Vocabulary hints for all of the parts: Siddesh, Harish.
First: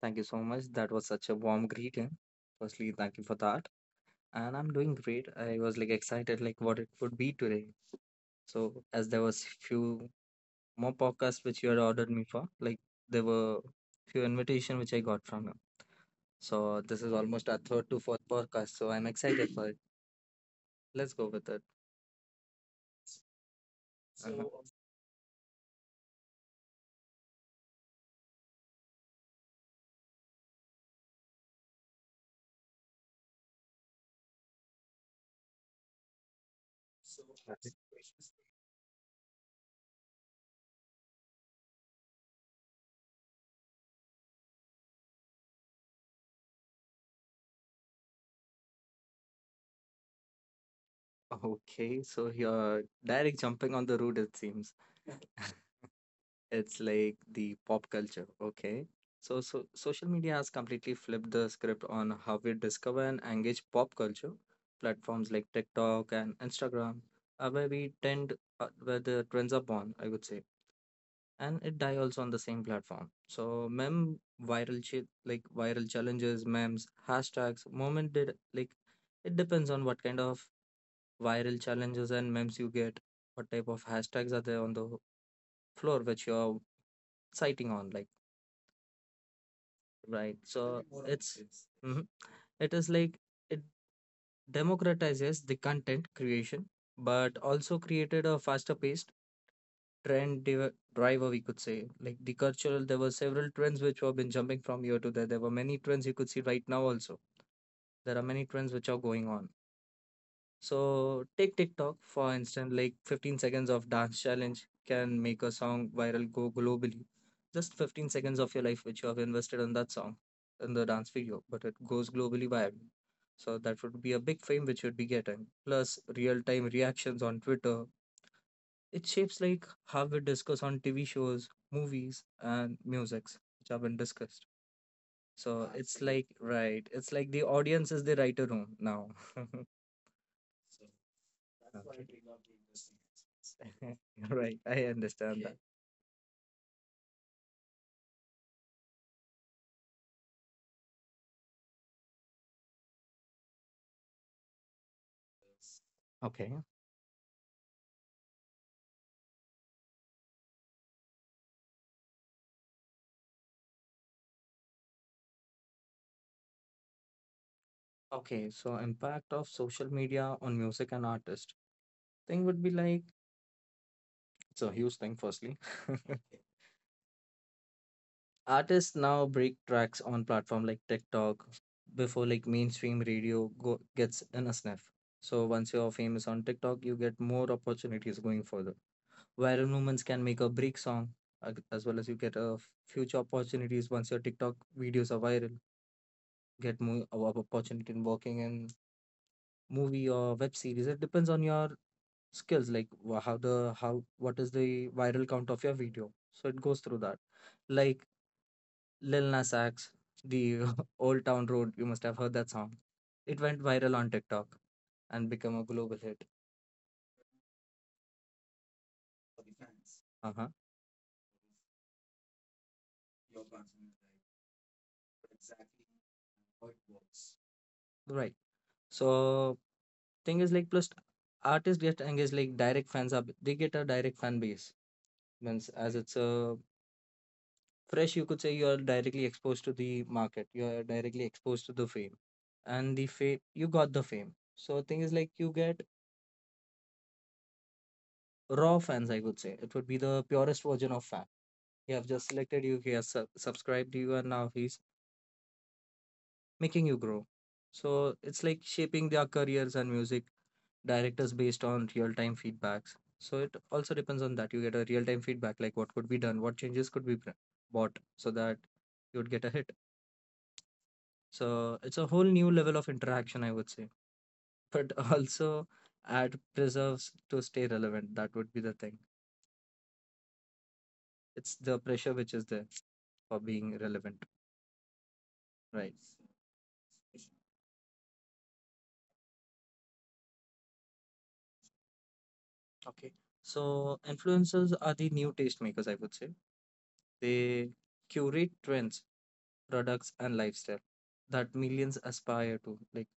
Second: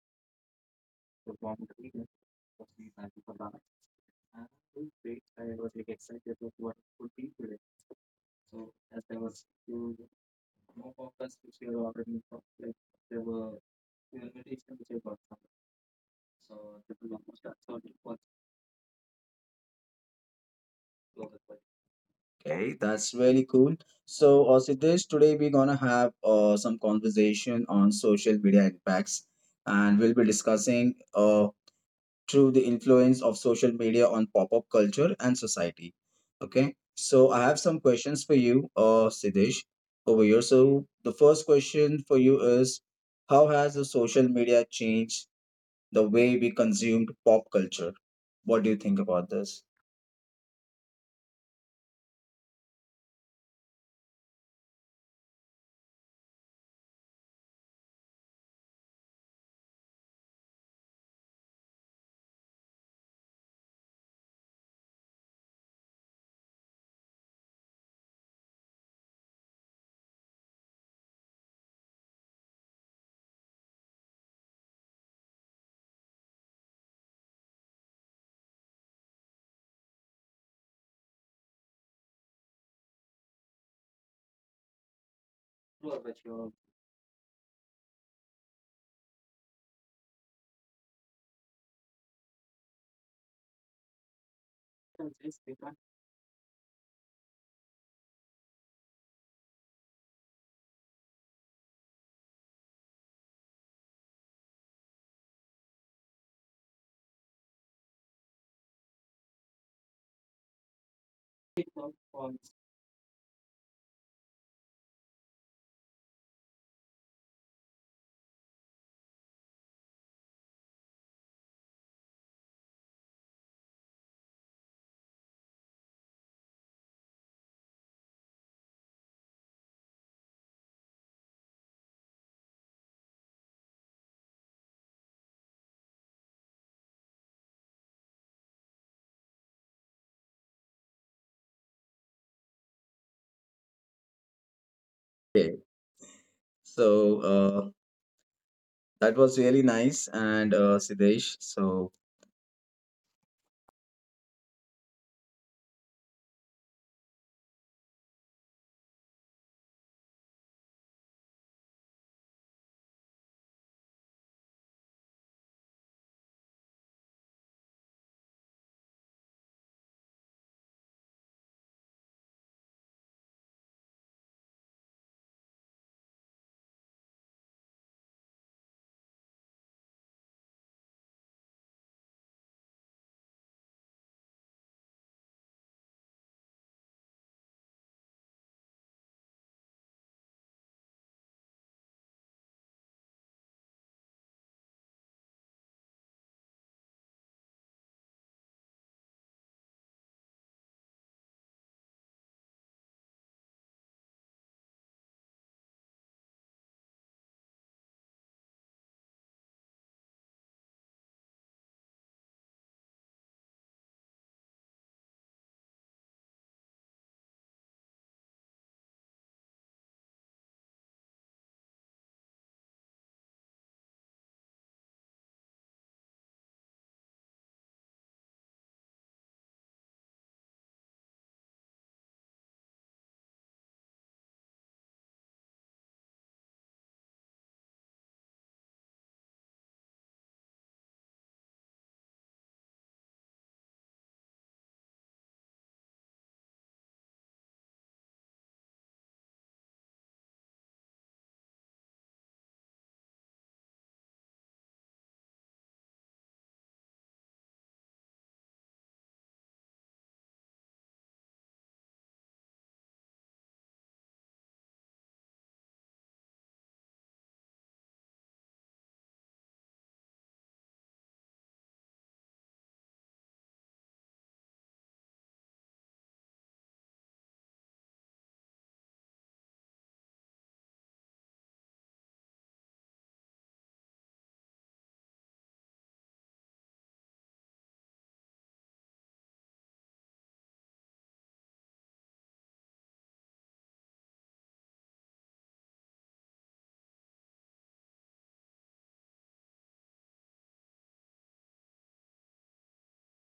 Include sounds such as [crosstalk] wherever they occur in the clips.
Thank you so much. That was such a warm. Firstly, thank you for that. And I'm doing great. I was like excited, like what it be today. So as there was few more podcasts which you had ordered me for, there were few invitation which I got from you. So this is almost our third to fourth podcast. So I'm excited for it. Let's go with it. Okay, that's really cool. So, Uh-huh. Siddesh, today we're gonna have some conversation on social media impacts, and we'll be discussing through the influence of social media on pop-up culture and society. Okay, so I have some questions for you, Siddesh, over here. So, the first question for you is, how has the social media changed the way we consumed pop culture? What do you think about this? Okay, so you're direct jumping on the road, it seems. It's like the pop culture. Okay. So social media has completely flipped the script on how we discover and engage pop culture. Platforms like TikTok and Instagram are where where the trends are born, I would say. And it die also on the same platform. So, mem viral ch like viral challenges, memes, hashtags, moment did like it depends on what kind of viral challenges and memes you get, what type of hashtags are there on the floor which you're citing on, like, right, so it's Mhm, it is like it democratizes the content creation but also created a faster paced driver, we could say, like the cultural, there were several trends which have been jumping from here to there, there were many trends you could see right now also, there are many trends which are going on. So take TikTok for instance, like 15 seconds of dance challenge can make a song viral go globally. Just 15 seconds of your life which you have invested in that song, in the dance video, but it goes globally viral. So that would be a big fame which you'd be getting. Plus real time reactions on Twitter. It shapes like how we discuss on TV shows, movies, and musics which have been discussed. So it's like right, it's like the audience is the writer room now. [laughs] Yeah. [laughs] Right. I understand Okay, that. so That was really nice. And Siddesh, so Okay. Okay, so impact of social media on music and artist thing would be like it's a huge thing firstly. [laughs] Artists now break tracks on platform like TikTok before like mainstream radio go gets in a sniff. So once you're famous on TikTok, you get more opportunities going further. Viral movements can make a break song as well as you get a future opportunities once your TikTok videos are viral. Get more opportunity in working in movie or web series. It depends on your skills, like wha- how the how what is the viral count of your video. So it goes through that. Like Lil Nas X, the [laughs] Old Town Road. You must have heard that song. It went viral on TikTok and become a global hit. Uh huh. Right. So thing is like plus artists get engaged like direct fans are they get a direct fan base, means as it's a fresh, you could say you are directly exposed to the market, you are directly exposed to the fame and the fame, you got the fame. So thing is like you get raw fans, I could say it would be the purest version of fan. You have just selected you he has subscribed you and now he's making you grow. So it's like shaping their careers and music directors based on real-time feedbacks. So it also depends on that, you get a real-time feedback like what could be done, what changes could be bought, so that you would get a hit. So it's a whole new level of interaction, I would say, but [laughs] also add preserves to stay relevant. That would be the thing. It's the pressure which is there for being relevant, right? Okay. So influencers are the new tastemakers, I would say. They curate trends, products, and lifestyle that millions aspire to. Like,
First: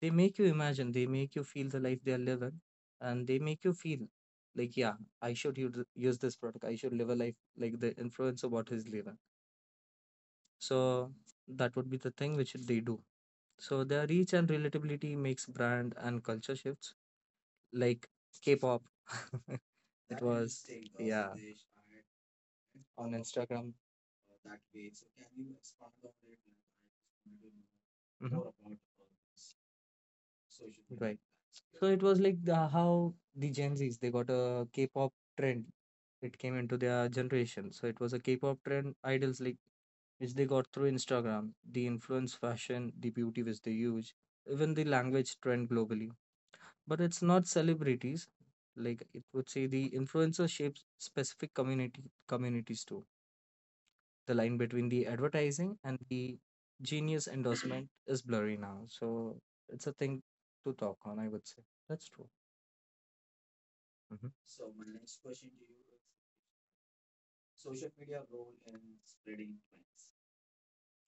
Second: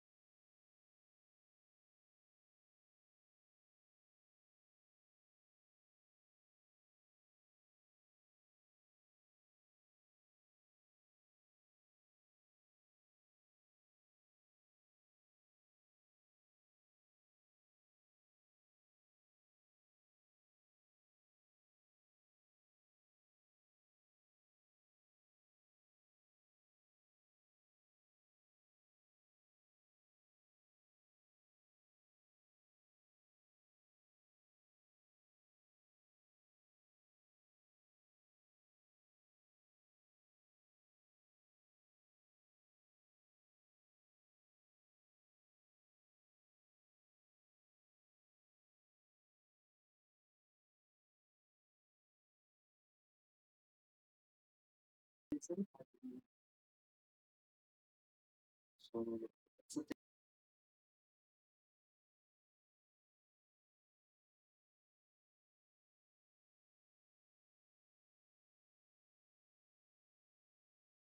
they make you imagine, they make you feel the life they are living, and they make you feel like, yeah, I should use this product. I should live a life like the influencer what he's living. So that would be the thing which they do. So their reach and relatability makes brand and culture shifts, like K-pop. [laughs] It was yeah on Instagram. Mhm. Right. So it was like the, how the Gen Zs they got a K-pop trend. It came into their generation. So it was a K-pop trend idols like which they got through Instagram. The influence, fashion, the beauty which they use, even the language trend globally. But it's not celebrities. Like it would say the influencer shapes specific community communities too. The line between the advertising and the genius endorsement is blurry now. So it's a thing to talk on, I would say. That's true. Mhm.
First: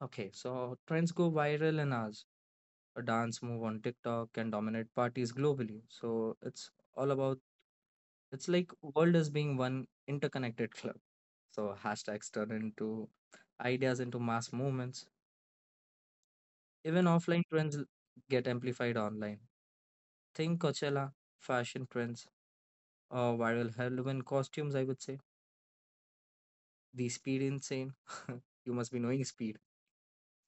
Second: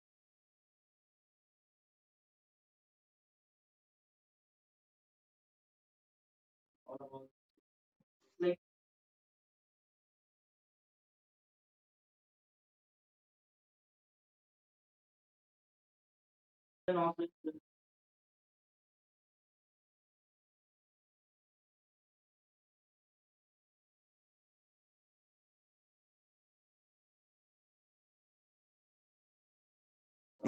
Okay, so trends go viral in hours. A dance move on TikTok can dominate parties globally. So it's all about it's like world is being one interconnected club. So hashtags turn into ideas into mass movements. Even offline get amplified online. Think Coachella, fashion trends, or viral Halloween costumes, I would say. The speed insane. [laughs] You must be knowing speed.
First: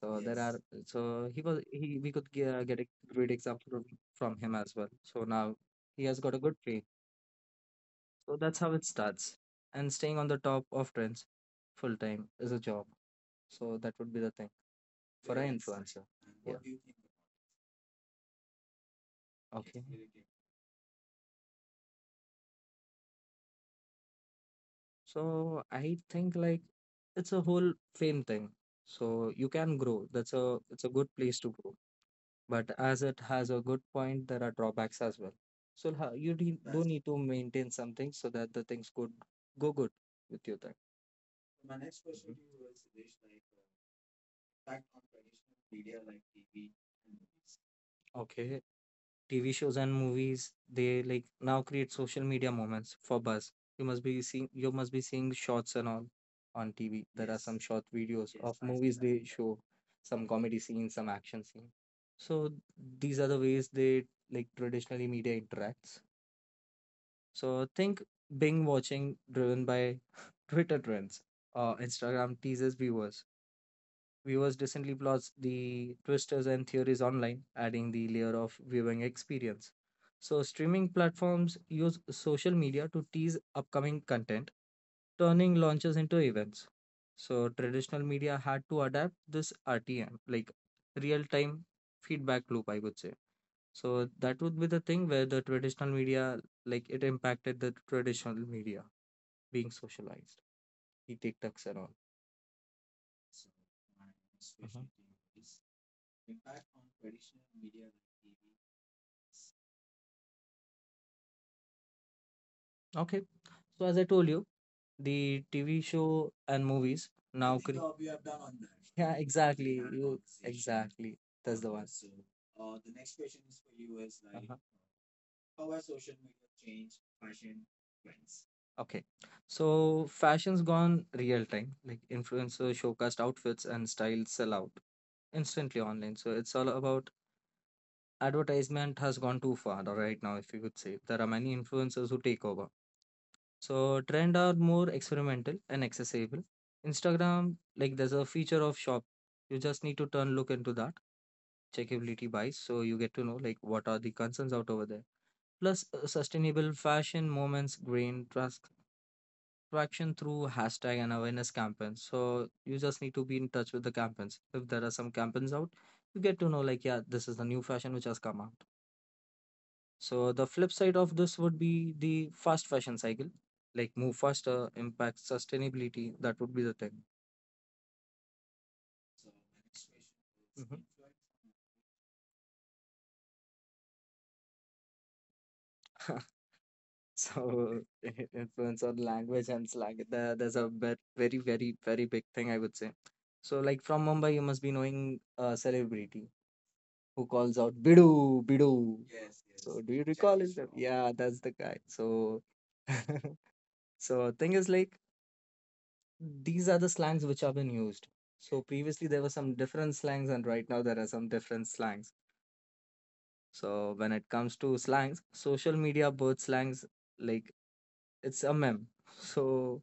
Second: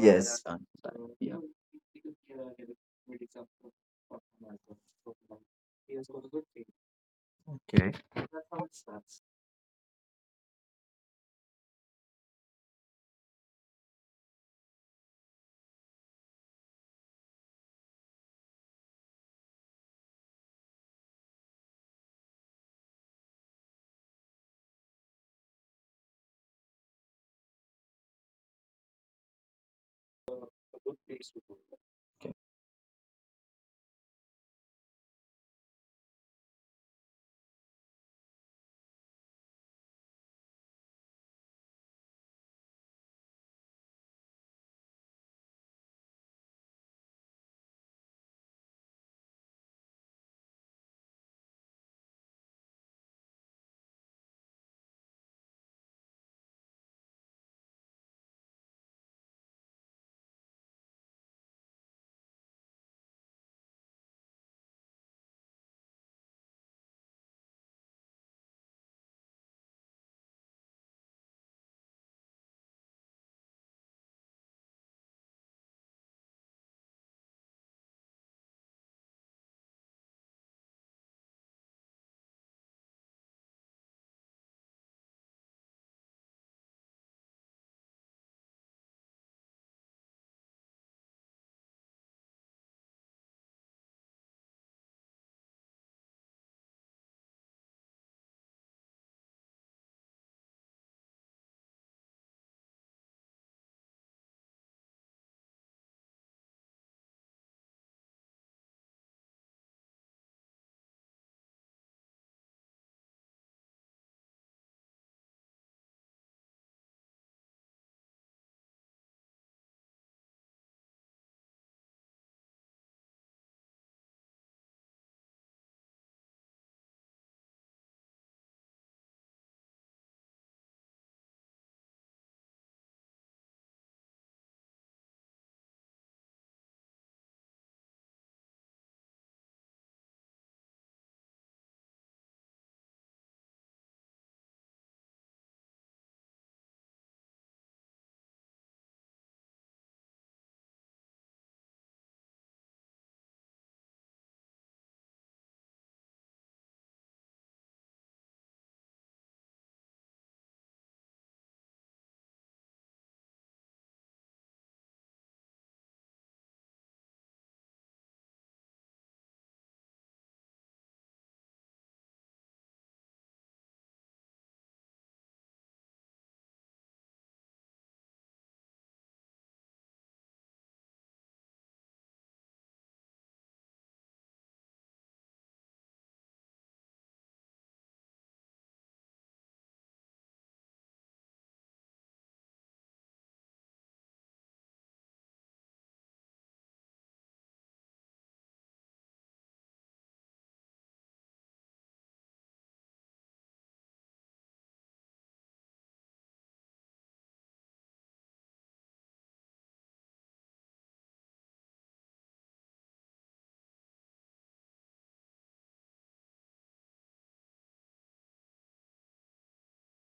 So there are yes, so yeah. he was he we could get a great example from him as well. So now he has got a good pay. So that's how it starts. And staying on the top of trends full time is a job. So that would be the thing for an influencer. Yeah. About okay. So I think like it's a whole fame thing. So you can grow. That's a place to, but as it has a good point, there are drawbacks as well. So do need to maintain something so that the things could go good with you there. Okay, TV shows and movies, they like now create social media moments for buzz. You must be seeing shots and all on TV. There are yes, some short videos of see movies that. They show some comedy scenes, some action scene. So these are the ways they like traditionally media interacts. So think Bing watching driven by Twitter trends or Instagram teases viewers. Viewers decently plots the twisters and theories online, adding the layer of viewing experience. So, streaming platforms use social media to tease upcoming content, turning launches into events. So, traditional media had to adapt this RTM, like real time feedback loop, I would say. So, that would be the thing where the traditional media, like it impacted the traditional media being socialized, the TikToks and all. Okay. So as I told you, the TV show and movies now. Great job you have done on that. Yeah, exactly. Yeah, you conversation. Exactly. That's the one. So, the next question is for you is like, uh-huh. Okay. So fashion's gone real time. Like influencer showcast outfits and styles sell out instantly online. So it's all about advertisement has gone too far right now, if you could say. There are many influencers who take over. So trend are more experimental and accessible. Instagram, like there's a feature of shop. You just need to turn look into that checkability buys, so you get to know like what are the concerns out over there. Plus sustainable fashion moments gain trust traction through hashtag and awareness campaigns. So you just need to be in touch with the campaigns. If there are some campaigns out, you get to know like yeah, this is the new fashion which has come out. So the flip side of this would be the fast fashion cycle, like move faster, impact sustainability. That would be the thing. Mhm. [laughs] So [laughs] influence on language and slang. There's a bit, very, very, very big thing I would say. So like from Mumbai, you must be knowing a celebrity who calls out Bidu, Bidu. So do you recall it? Yeah, that's the guy. So [laughs] so thing is like these are the slangs which have been used. So previously there were some different slangs, and right now there are some different slangs. So when it comes to slangs, social media birth slangs like it's a meme. [laughs] So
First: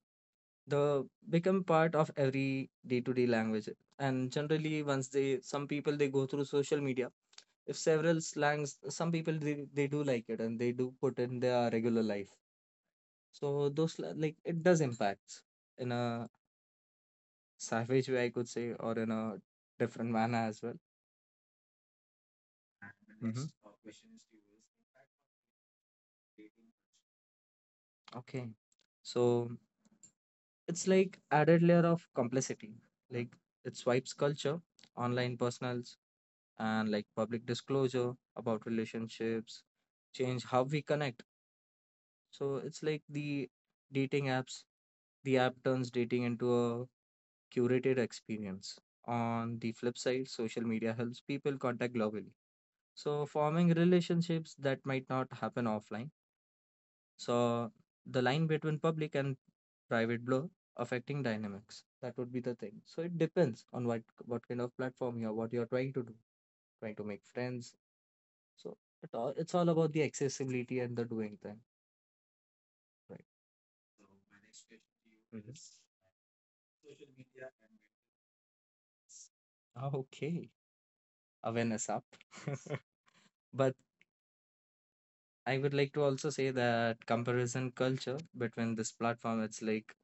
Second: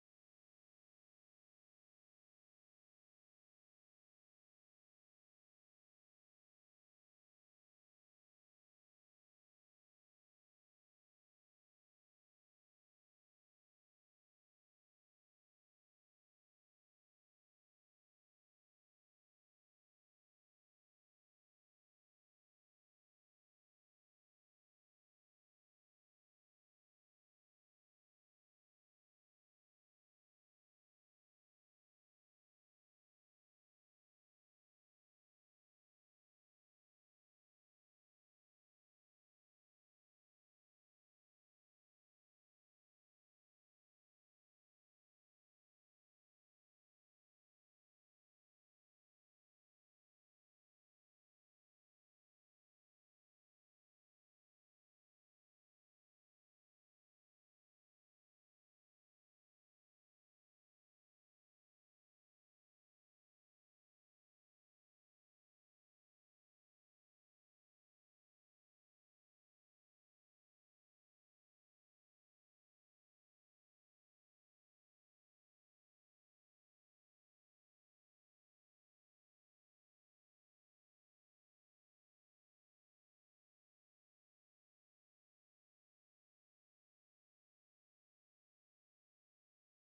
the become part of every day-to-day language. And generally, once they some people they go through social media, if several slangs, some people they do like it and they do put in their regular life. So those like it does impact in a savage way I could say, or in a different manner as well. Mhm. Okay. So it's like added layer of complexity. Like it swipes culture, online personals, and like public disclosure about relationships, change how we connect. So it's like the dating apps. The app turns dating into a curated experience. On the flip side, social media helps people contact globally. So forming relationships that might not happen offline. So the line between public and private blur affecting dynamics. That would be the thing. So it depends on what kind of platform you're, what you're trying to do, trying to make friends. So it's all about the accessibility and the doing thing, right? Mhm. Okay, awareness up. [laughs] But I would like to also say that comparison culture between this platform, it's like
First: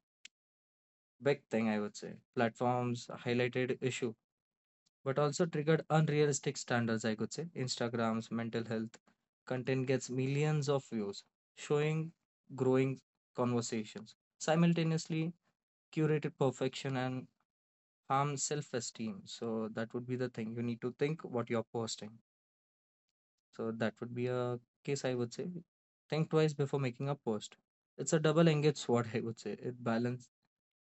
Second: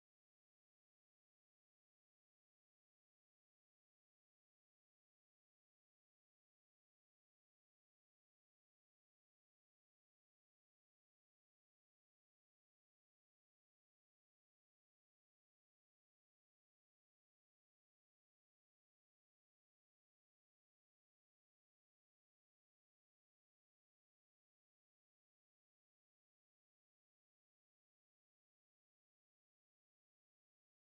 big thing, I would say. Platforms highlighted issue, but also triggered unrealistic standards, I could say. Instagram's mental health content gets millions of views, showing growing conversations. Simultaneously, curated perfection and harm self-esteem. So that would be the thing. You need to think what you're posting. So that would be a case, I would say. Think twice before making a post. It's a double-edged sword, [laughs] I would say. It balance,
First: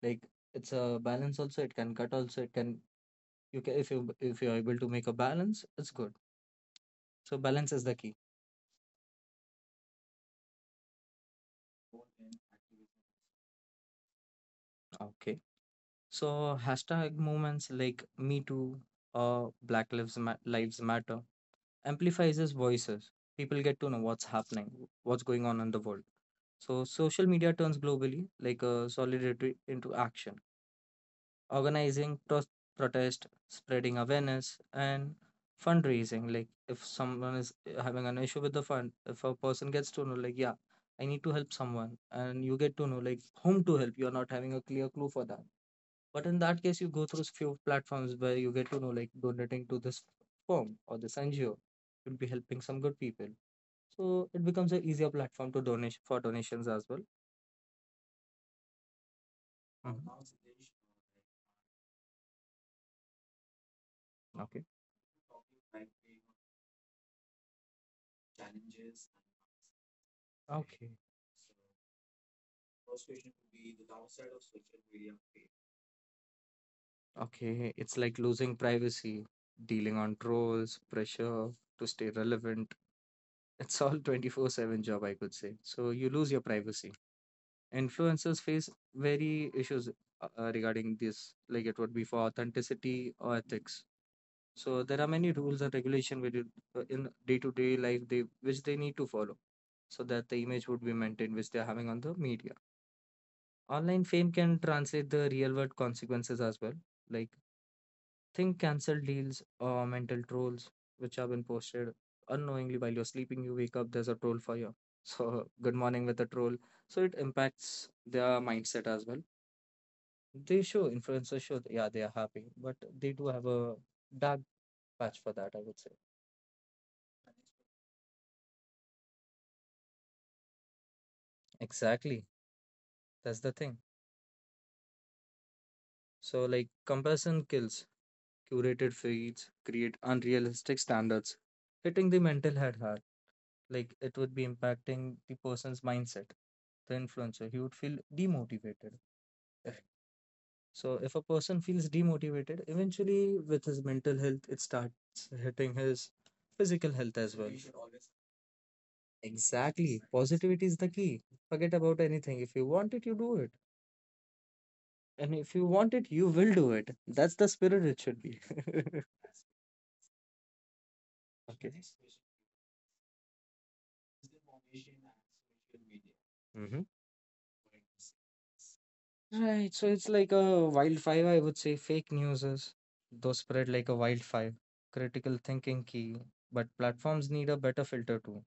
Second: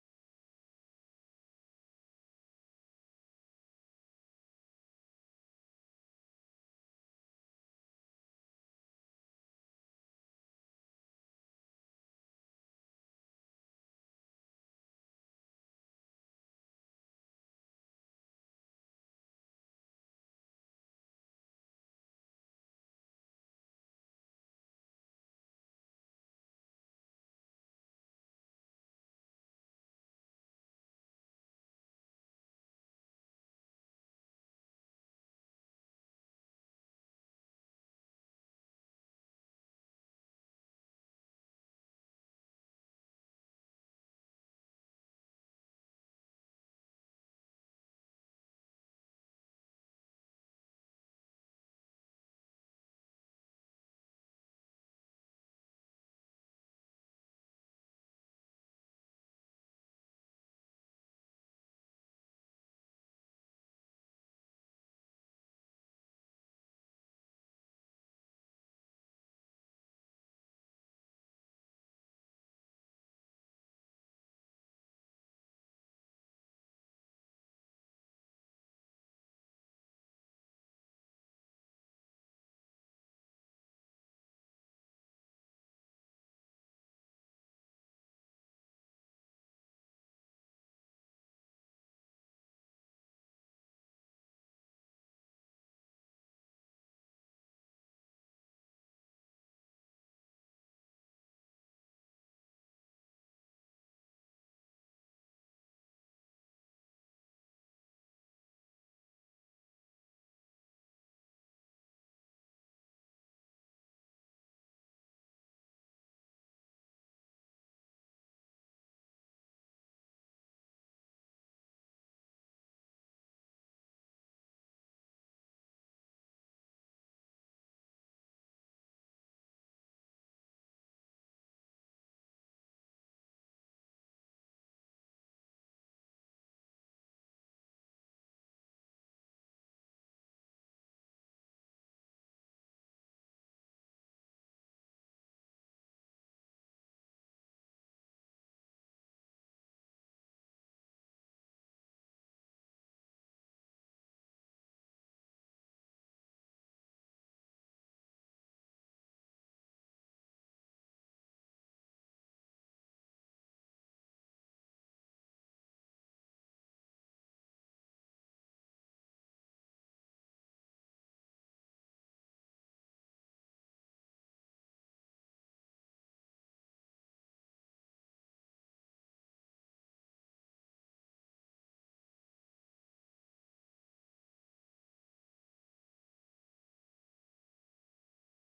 like, it's a balance also. It can cut also. It can, you can, if you if you're able to make a balance, it's good. So balance is the key. Okay. So hashtag movements like Me Too or Black Lives Matter amplifies his voices. People get to know what's happening, what's going on in the world. So social media turns globally like a solidarity into action, organizing pro- protest, spreading awareness, and fundraising. Like if someone is having an issue with the fund, if a person gets to know, like, yeah, I need to help someone, and you get to know like whom to help. You're not having a clear clue for that. But in that case, you go through few platforms where you get to know like donating to this firm or this NGO would be helping some good people. So it becomes an easier platform to donate for donations as well. Mhm. Okay. Okay. Okay, it's like losing privacy, dealing on trolls, pressure to stay relevant. [laughs] It's all 24/7 job, I could say. So you lose your privacy. Influencers face very issues regarding this, like it would be for authenticity or ethics. So there are many rules and regulation with it, in day-to-day life they which they need to follow so that the image would be maintained which they're having on the media. Online fame can translate the real world consequences as well. Like, think cancelled deals or mental trolls which have been posted unknowingly while you're sleeping. You wake up, there's a troll for you. So, [laughs] good morning with a troll. So, it impacts their mindset as well. They show, influencers show, yeah, they are happy, but they do have a dark patch for that, I would say. Exactly. That's the thing. So, like, comparison kills, curated feeds create unrealistic standards, hitting the mental health hard. Like it would be impacting the person's mindset, the influencer, he would feel demotivated. So if a person feels demotivated, eventually with his mental health it starts hitting his physical health as well. Exactly, positivity is the key. Forget about anything, if you want it you do it, and if you want it you will do it. That's the spirit it should be. [laughs] Okay. Mhm. Right, so it's like a wildfire, I would say, fake news is, those spread like a wildfire. Critical thinking key, but platforms need a better filter too.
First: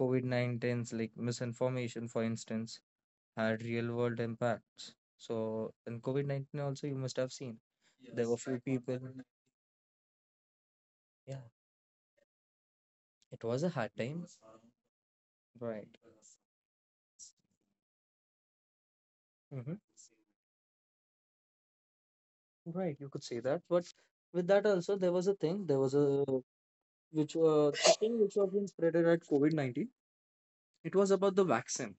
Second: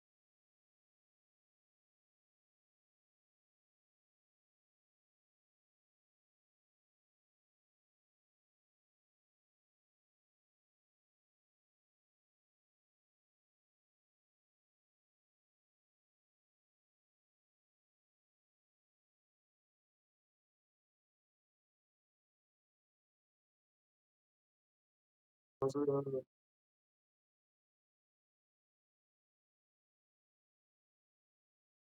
COVID-19's like misinformation, for instance, had real world impacts. So in COVID-19 also you must have seen there were few people. Yeah, it was a hard time. Right. Mm-hmm. Right, you could say that. But with that also there was a thing, there was a, which the thing which was being spreaded at COVID-19. It was about the vaccine.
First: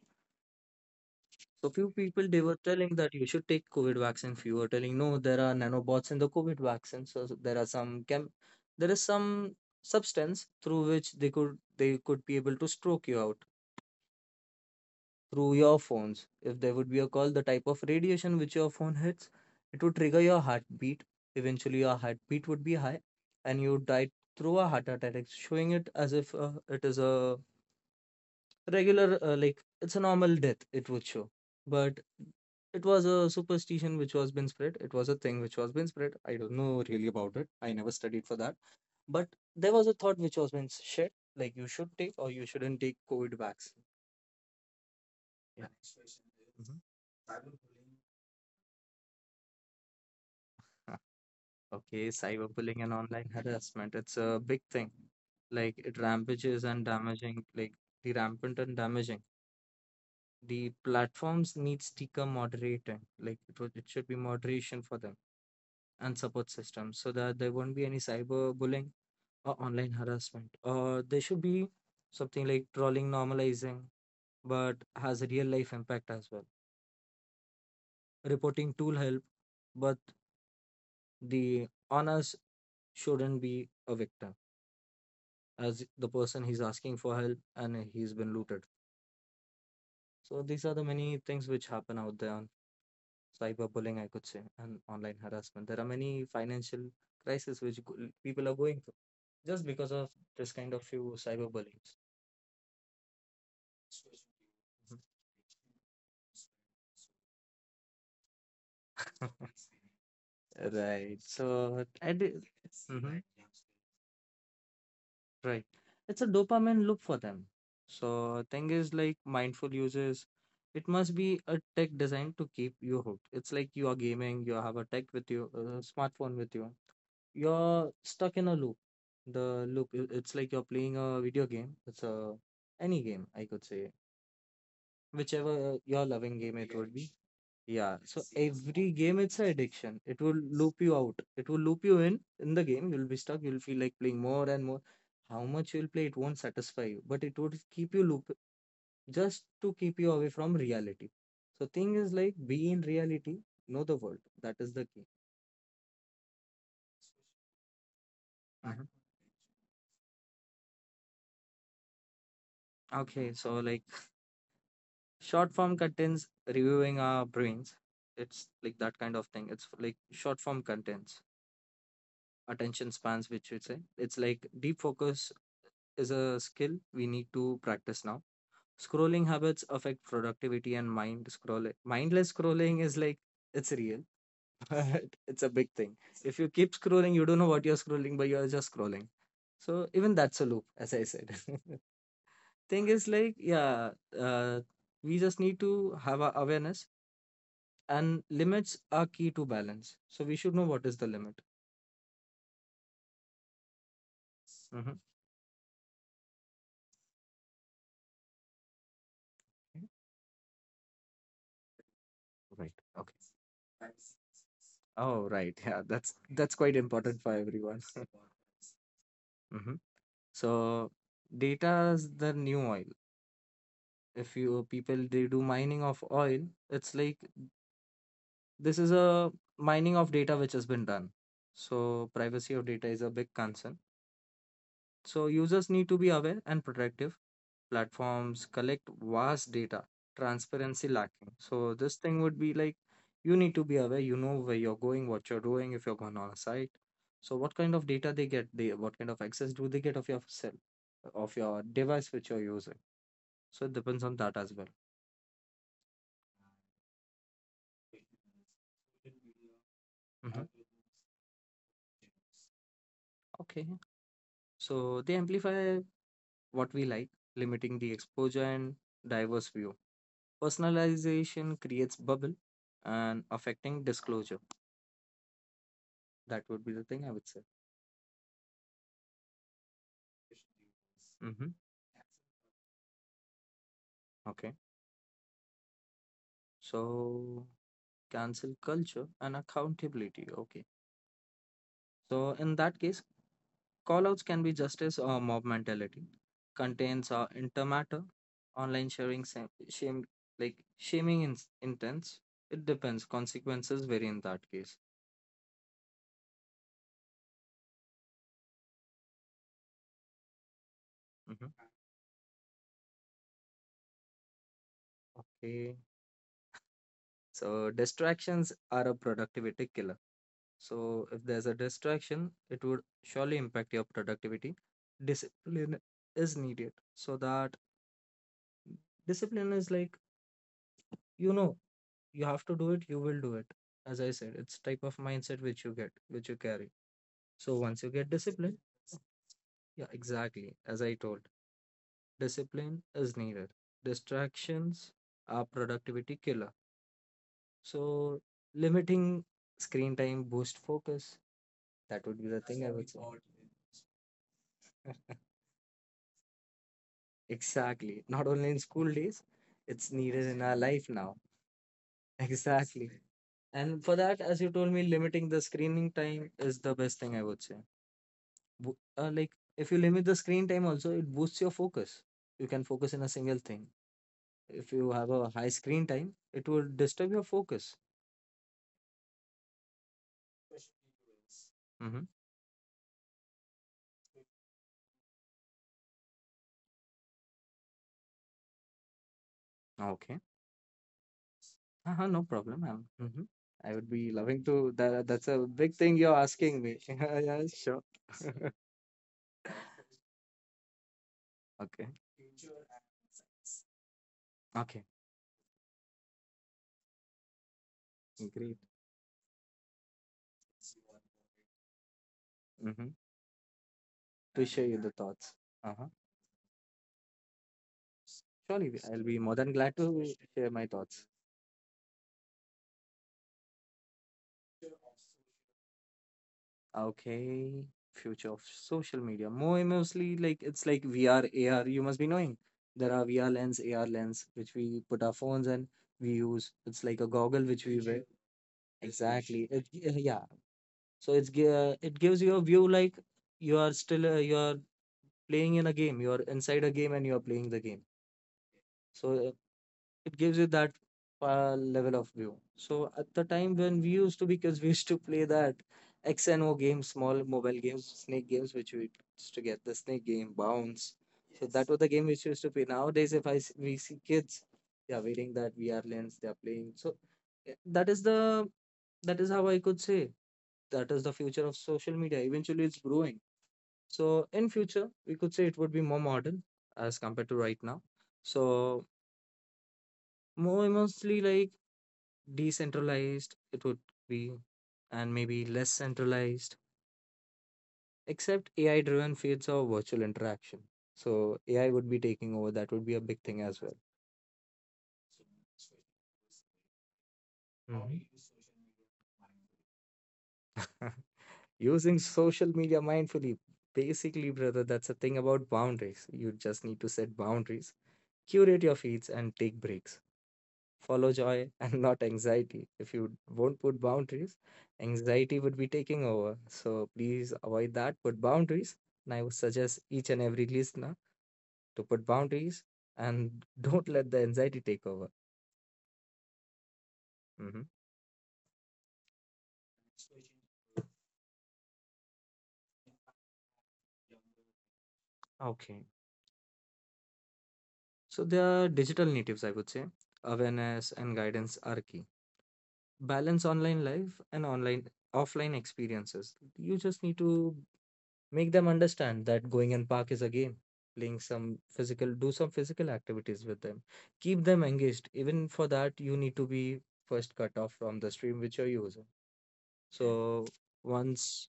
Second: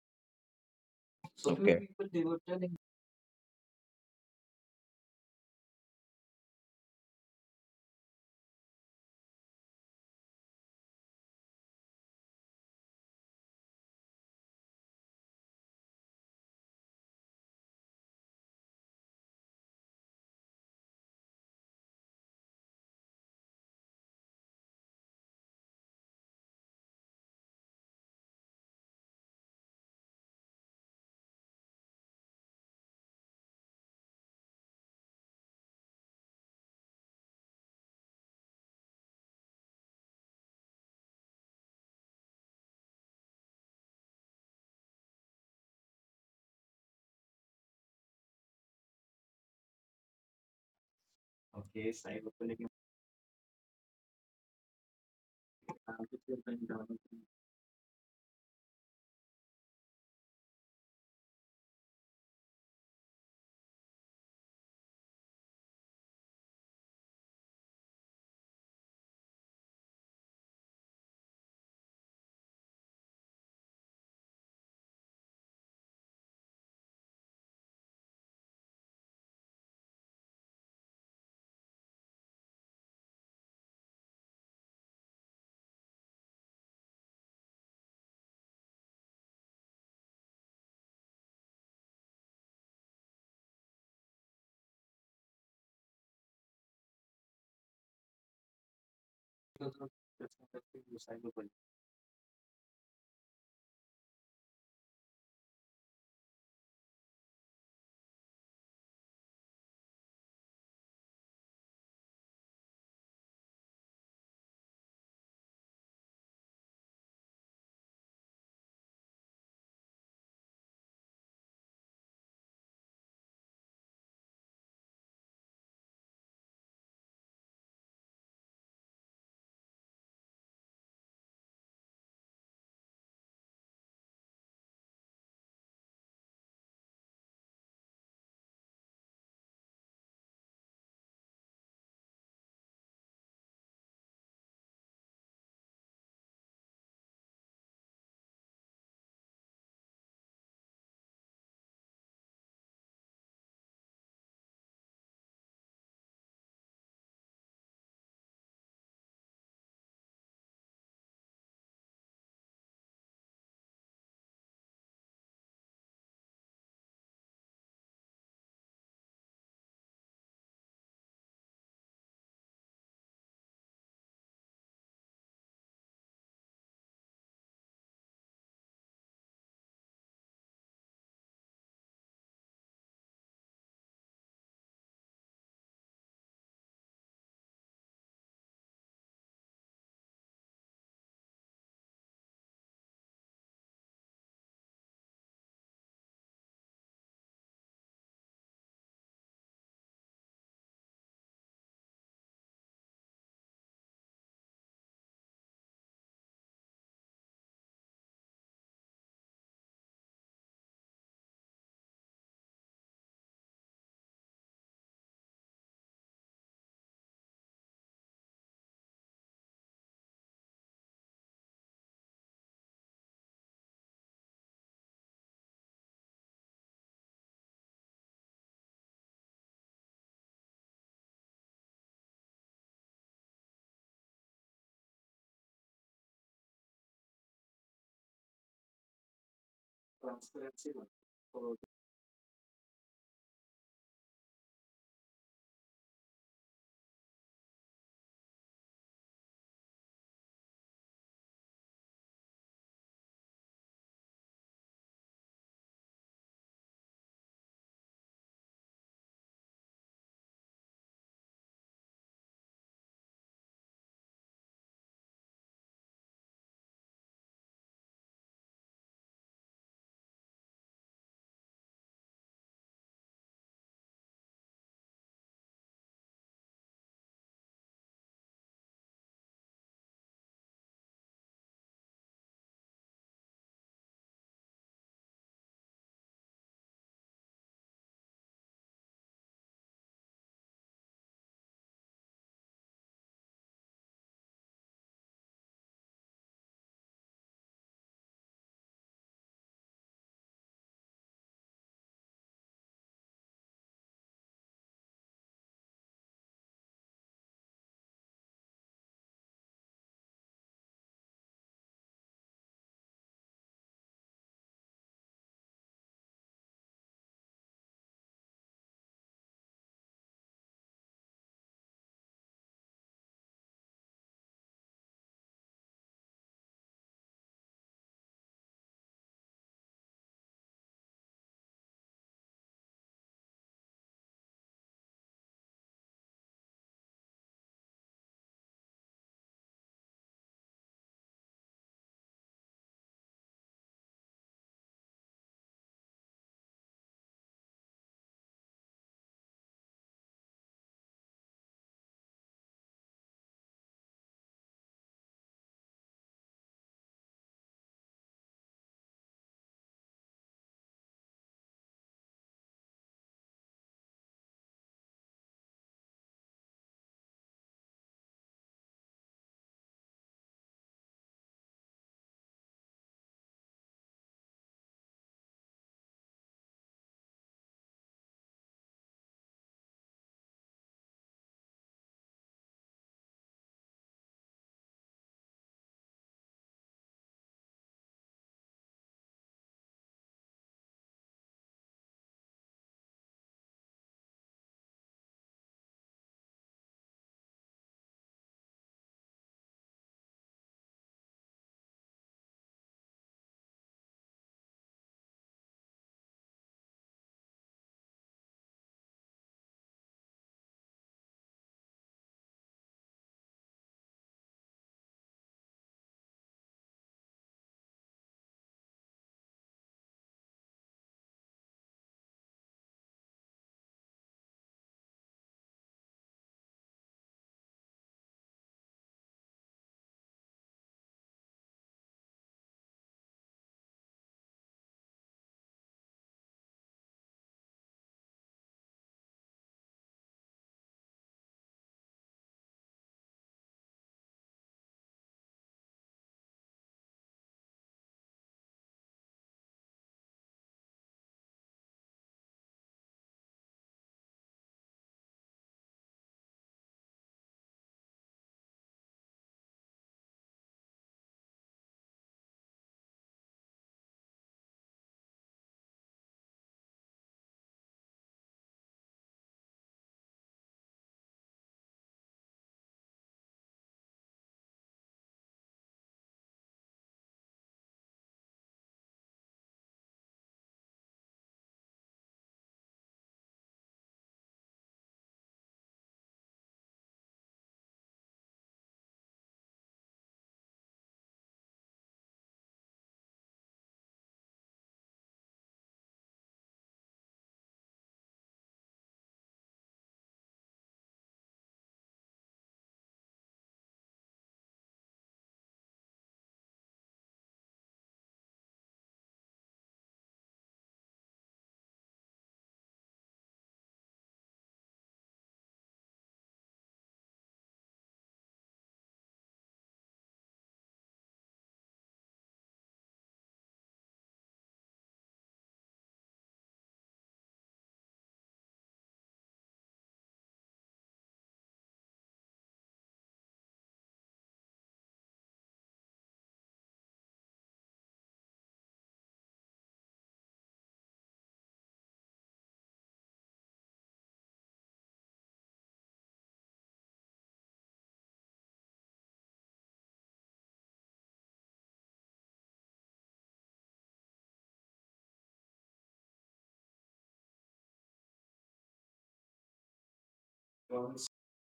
Okay. People, they were telling that you should take COVID vaccine. Few were telling no, there are nanobots in the COVID vaccine. So there are some there is some substance through which they could be able to stroke you out through your phones. If there would be a call, the type of radiation which your phone hits, it would trigger your heartbeat. Eventually, your heartbeat would be high, and you would die through a heart attack, showing it as if it is a regular, like, it's a normal death it would show. But it was a superstition which was been spread, it was a thing which was been spread. I don't know really about it, I never studied for that. But there was a thought which was been shared, like you should take or you shouldn't take COVID vaccine. Yeah. Mhm. Uh, [laughs] cyberbullying and online harassment, it's a big thing. Like it rampages and damaging, like the rampant and damaging, the platforms need sticker moderating, like it should be moderation for them, and support systems so that there won't be any cyber bullying or online harassment, or there should be something like trolling normalizing, but has a real life impact as well. Reporting tool help, but the honors shouldn't be a victim, as the person, he's asking for help and he's been looted. So these are the many things which happen out there on cyberbullying, I could say, and online harassment. There are many financial crises which go- people are going through just because of this kind of few cyberbullying. [laughs] Right. So, and, right. It's a dopamine loop for them. So thing is like, mindful users, it must be a tech designed to keep you hooked. It's like you are gaming, you have a tech with you, a smartphone with you. You're stuck in a loop. The loop, it's like you're playing a video game. It's a, any game, I could say, whichever your loving game it would be. Yeah. So every game it's an addiction. It will loop you out. It will loop you in the game. You'll be stuck. You'll feel like playing more and more. How much you'll play, it won't satisfy you, but it would keep you loop just to keep you away from reality. So thing is like be in reality, know the world. That is the key. Mhm. Okay, so like short form contents reviewing our brains. It's like that kind of thing. It's like short form contents, attention spans which we say, it's like deep focus is a skill we need to practice now. Scrolling habits affect productivity and mindless scrolling is like, it's real, but [laughs] it's a big thing. If you keep scrolling, you don't know what you're scrolling, but you're just scrolling. So even that's a loop, as I said. [laughs] Thing is like, yeah, uh, we just need to have a awareness, and limits are key to balance. So we should know what is the limit. Mhm. Right. Okay. Oh, right. Yeah, that's quite important for everyone. [laughs] Hmm. So data is the new oil. If you, people, they do mining of oil, it's like, this is a mining of data which has been done. So privacy of data is a big concern. So users need to be aware and protective. Platforms collect vast data, transparency lacking. So this thing would be like, you need to be aware, you know where you're going, what you're doing, if you're going on a site. So what kind of data they get, they, what kind of access do they get of your cell, of your device which you're using. So it depends on that as well. Mhm. Okay. So they amplify what we like, limiting the exposure and diverse view. Personalization creates bubble and affecting disclosure. That would be the thing I would say. Mm-hmm. Okay. So cancel culture and accountability. Okay. So in that case, callouts can be justice or mob mentality. Contains intermatter, online sharing, shame, like shaming intents. It depends. Consequences vary in that case. Mm-hmm. Okay. So distractions are a productivity killer. So if there's a distraction, it would surely impact your productivity. Discipline is needed, so that discipline is like, you know, you have to do it, you will do it. As I said, it's type of mindset which you get, which you carry. So once you get discipline, yeah, exactly, as I told, discipline is needed. Distractions are productivity killer. So limiting screen time boost focus. That would be the thing I would say. Exactly. Not only in school days, it's needed in our life now. [laughs] Exactly. And for that, as you told me, limiting the screening time is the best thing I would say. Like, if you limit the screen time, also, it boosts your focus. You can focus in a single thing. If you have a high screen time, it will disturb your focus. Mm-hmm. Okay. Uh-huh, no problem. Hmm, I would be loving to. That's a big thing you're asking me. [laughs] Yeah, yeah, sure. Okay. Okay. Great. Mm-hmm. To share you the thoughts. Uh-huh. Surely, I'll be more than glad to share my thoughts. Okay, future of social media. More Mostly like, it's like VR, AR. You must be knowing there are VR lens, AR lens, which we put our phones and we use. It's like a goggle which we wear. Exactly. It, yeah. Yeah. So it gives you a view like you are still you are playing in a game. You are inside a game and you are playing the game. So uh, it gives you that level of view. So at the time when we used to be kids, [laughs] we used to play that X and O games, small mobile games, snake games, which we used to get the snake game bounce. So that. Yes. Was the game which we used to play. Nowadays, if I s- we see kids, they are wearing that VR lens, they are playing. So eh, that is the that is how I could say that is the future of social media. Eventually, it's growing. So in future, we could say it would be more modern as compared to right now. So more mostly like decentralized it would be, and maybe less centralized except AI driven fields of virtual interaction. So AI would be taking over. That would be a big thing as well. Mhm. [laughs] Using social media mindfully, basically brother, that's a thing about boundaries. You just need to set boundaries, curate your feeds and take breaks. Follow joy [laughs] and not anxiety. If you won't put boundaries, anxiety would be taking over. So please avoid that. Put boundaries. And I would suggest each and every listener to put boundaries and [laughs] don't let the anxiety take over. Hmm. Okay. So they are digital natives, I would say. Awareness and guidance are key. Balance online life and online offline experiences. You just need to make them understand that going in park is a game. Playing some physical, do some physical activities with them. Keep them engaged. Even for that, you need to be first cut off from the stream which you're using. So once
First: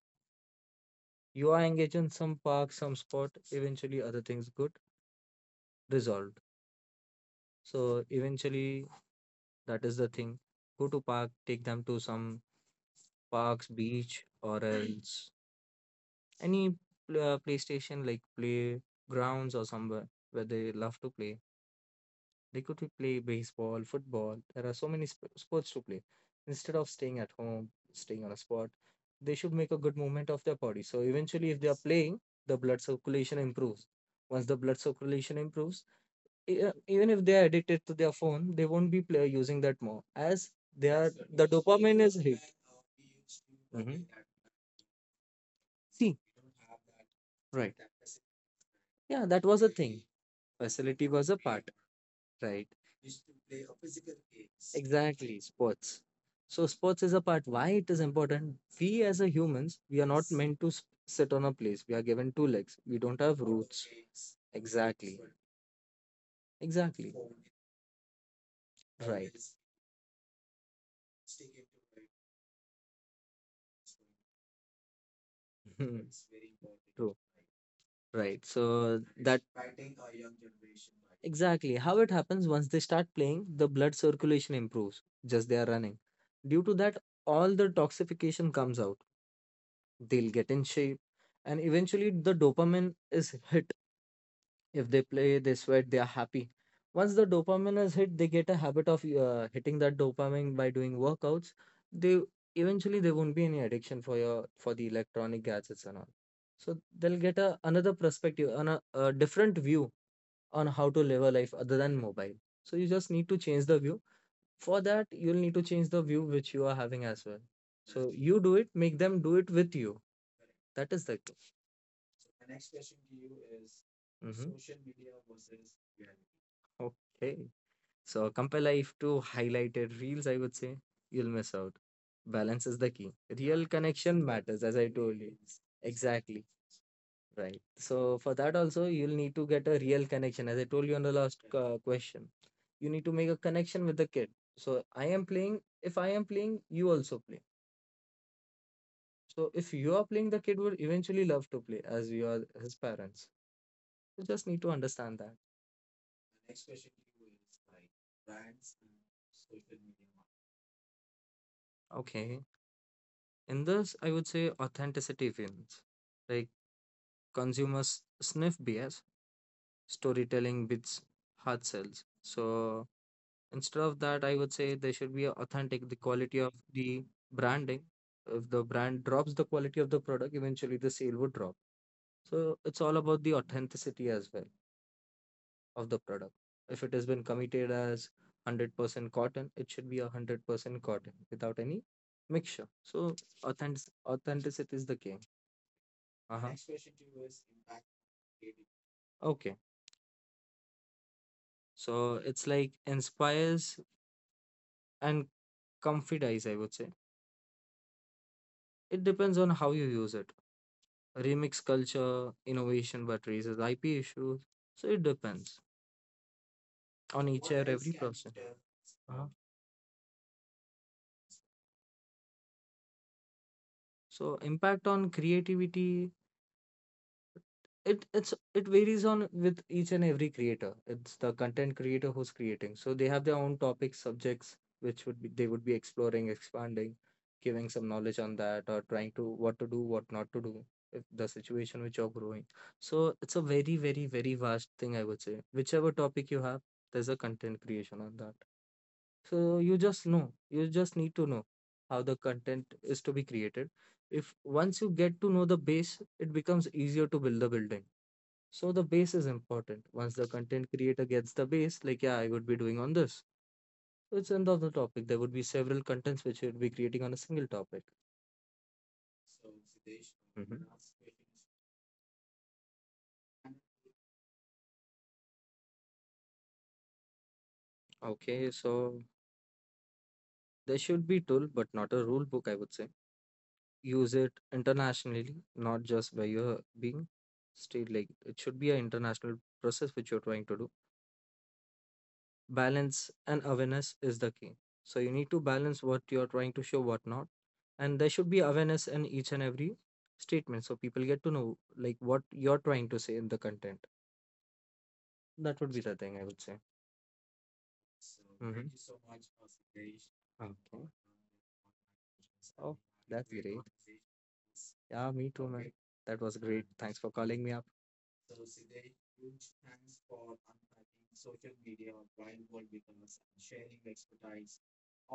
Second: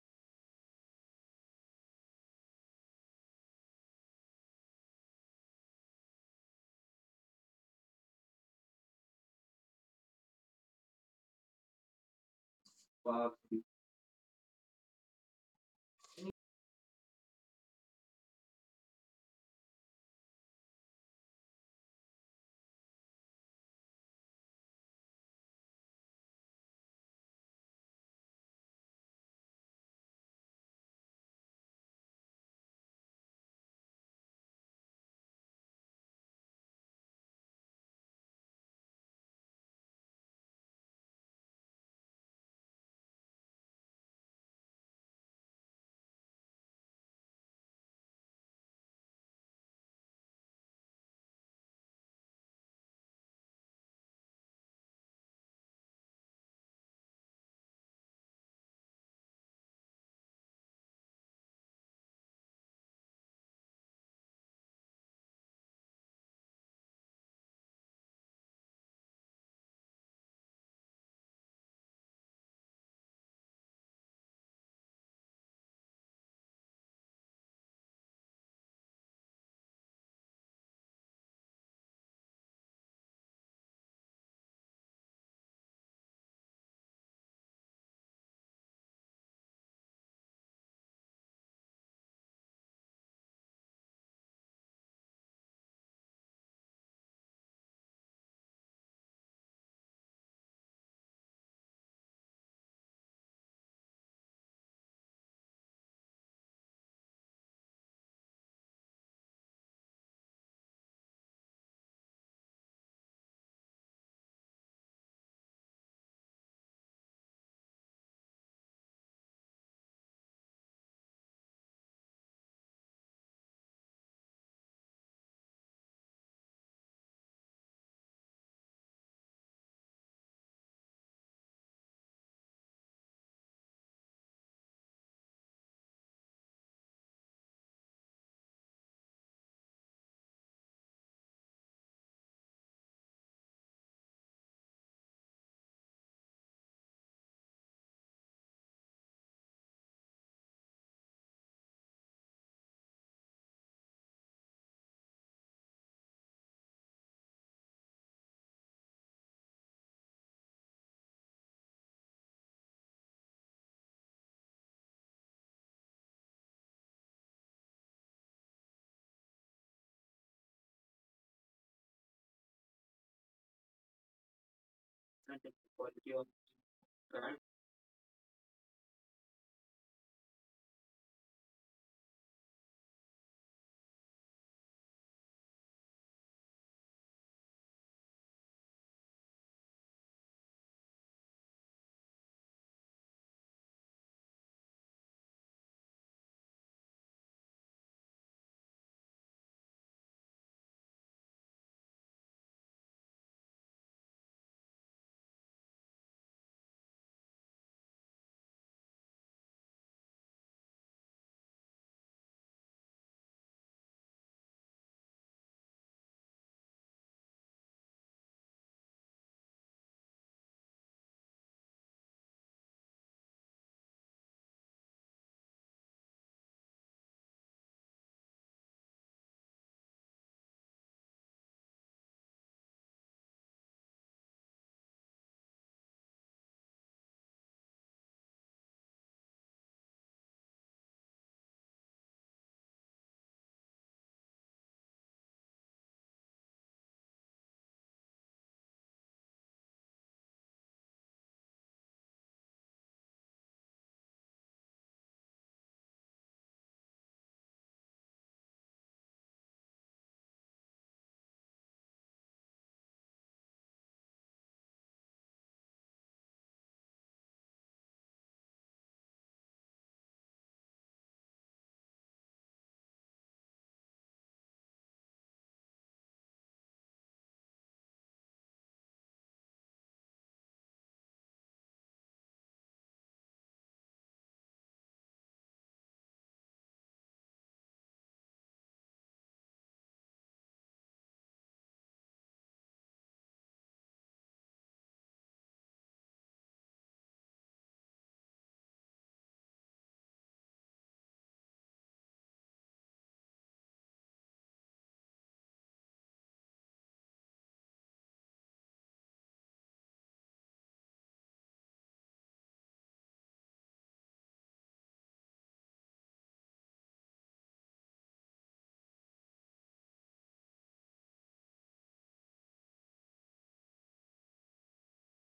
you are engaged in some park, some sport, eventually other things get resolved. So eventually that is the thing. Go to park, take them to some parks, beach, or else any playstation like playgrounds or somewhere where they love to play. They could play baseball, football. There are so many sports to play. Instead of staying at home, staying on a spot, they should make a good movement of their body. So eventually, if they are playing, the blood circulation improves. Once the blood circulation improves, even if they are addicted to their phone, they won't be using that more as they are the dopamine is hit. Mhm. See, right. Yeah, that was a thing. Facility was a part. Right. Exactly, sports. So sports is a part, why it is important. We as a humans, we are not meant to sit on a place. We are given two legs, we don't have roots. Exactly. Exactly. Right. [laughs] True. Right. So that. Exactly. How it happens, once they start playing, the blood circulation improves. Just they are running. Due to that, all the toxification comes out. They'll get in shape, and eventually the dopamine is hit. If they play, they sweat, they are happy. Once the dopamine is hit, they get a habit of hitting that dopamine by doing workouts. They eventually there won't be any addiction for your for the electronic gadgets and all. So they'll get a another perspective, on a different view on how to live a life other than mobile. So you just need to change the view. For that, you'll need to change the view which you are having as well. So you do it, make them do it with you. That is the. Mhm. Okay. So compare life to highlighted reels, I would say you'll miss out. Balance is the key. Real connection matters, as I told you. Exactly. Right. So for that also, you'll need to get a real connection. As I told you on the last question, you need to make a connection with the kid. So I am playing. If I am playing, you also play. So if you are playing, the kid would eventually love to play as you are his parents. You just need to understand that. Okay. In this, I would say authenticity wins. Like consumers sniff BS, storytelling beats hard sells. So instead of that, I would say there should be a authentic, the quality of the branding. If the brand drops the quality of the product, eventually the sale would drop. So it's all about the authenticity as well of the product. If it has been committed as 100% cotton, it should be 100% cotton without any mixture. So authentic authenticity is the king. Uh-huh. Next question to you is impact. Okay. So it's like inspires and comfortize, I would say. It depends on how you use it. Remix culture, innovation, but raises IP issues. So it depends on each and every person. Uh-huh. So impact on creativity, it varies on with each and every creator. It's the content creator who's creating, so they have their own topics, subjects which would be, they would be exploring, expanding, giving some knowledge on that, or trying to what to do, what not to do, if the situation which you're growing. So it's a very very very vast thing, I would say. Whichever topic you have, there's a content creation on that. So you just need to know how the content is to be created. If once you get to know the base, it becomes easier to build the building. So the base is important. Once the content creator gets the base, like yeah I would be doing on this. So it's end of the topic, there would be several contents which you would be creating on a single topic. Mhm. Okay. So there should be tool but not a rule book, I would say. Use it internationally, not just where you're being stayed. Like it should be an international process which you're trying to do. Balance and awareness is the key. So you need to balance what you're trying to show, what not. And there should be awareness in each and every statement, so people get to know like what you're trying to say in the content. That would be the thing, I would say. Mm-hmm. Okay. Oh, that's great. Great conversation. Yeah, me too man. Okay. That was great, thanks for calling me up.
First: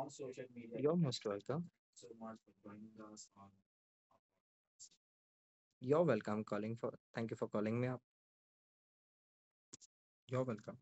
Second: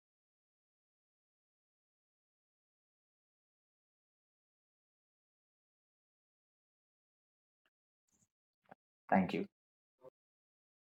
On social media. You're most welcome. You're welcome, calling for, thank you for calling me up. You're welcome.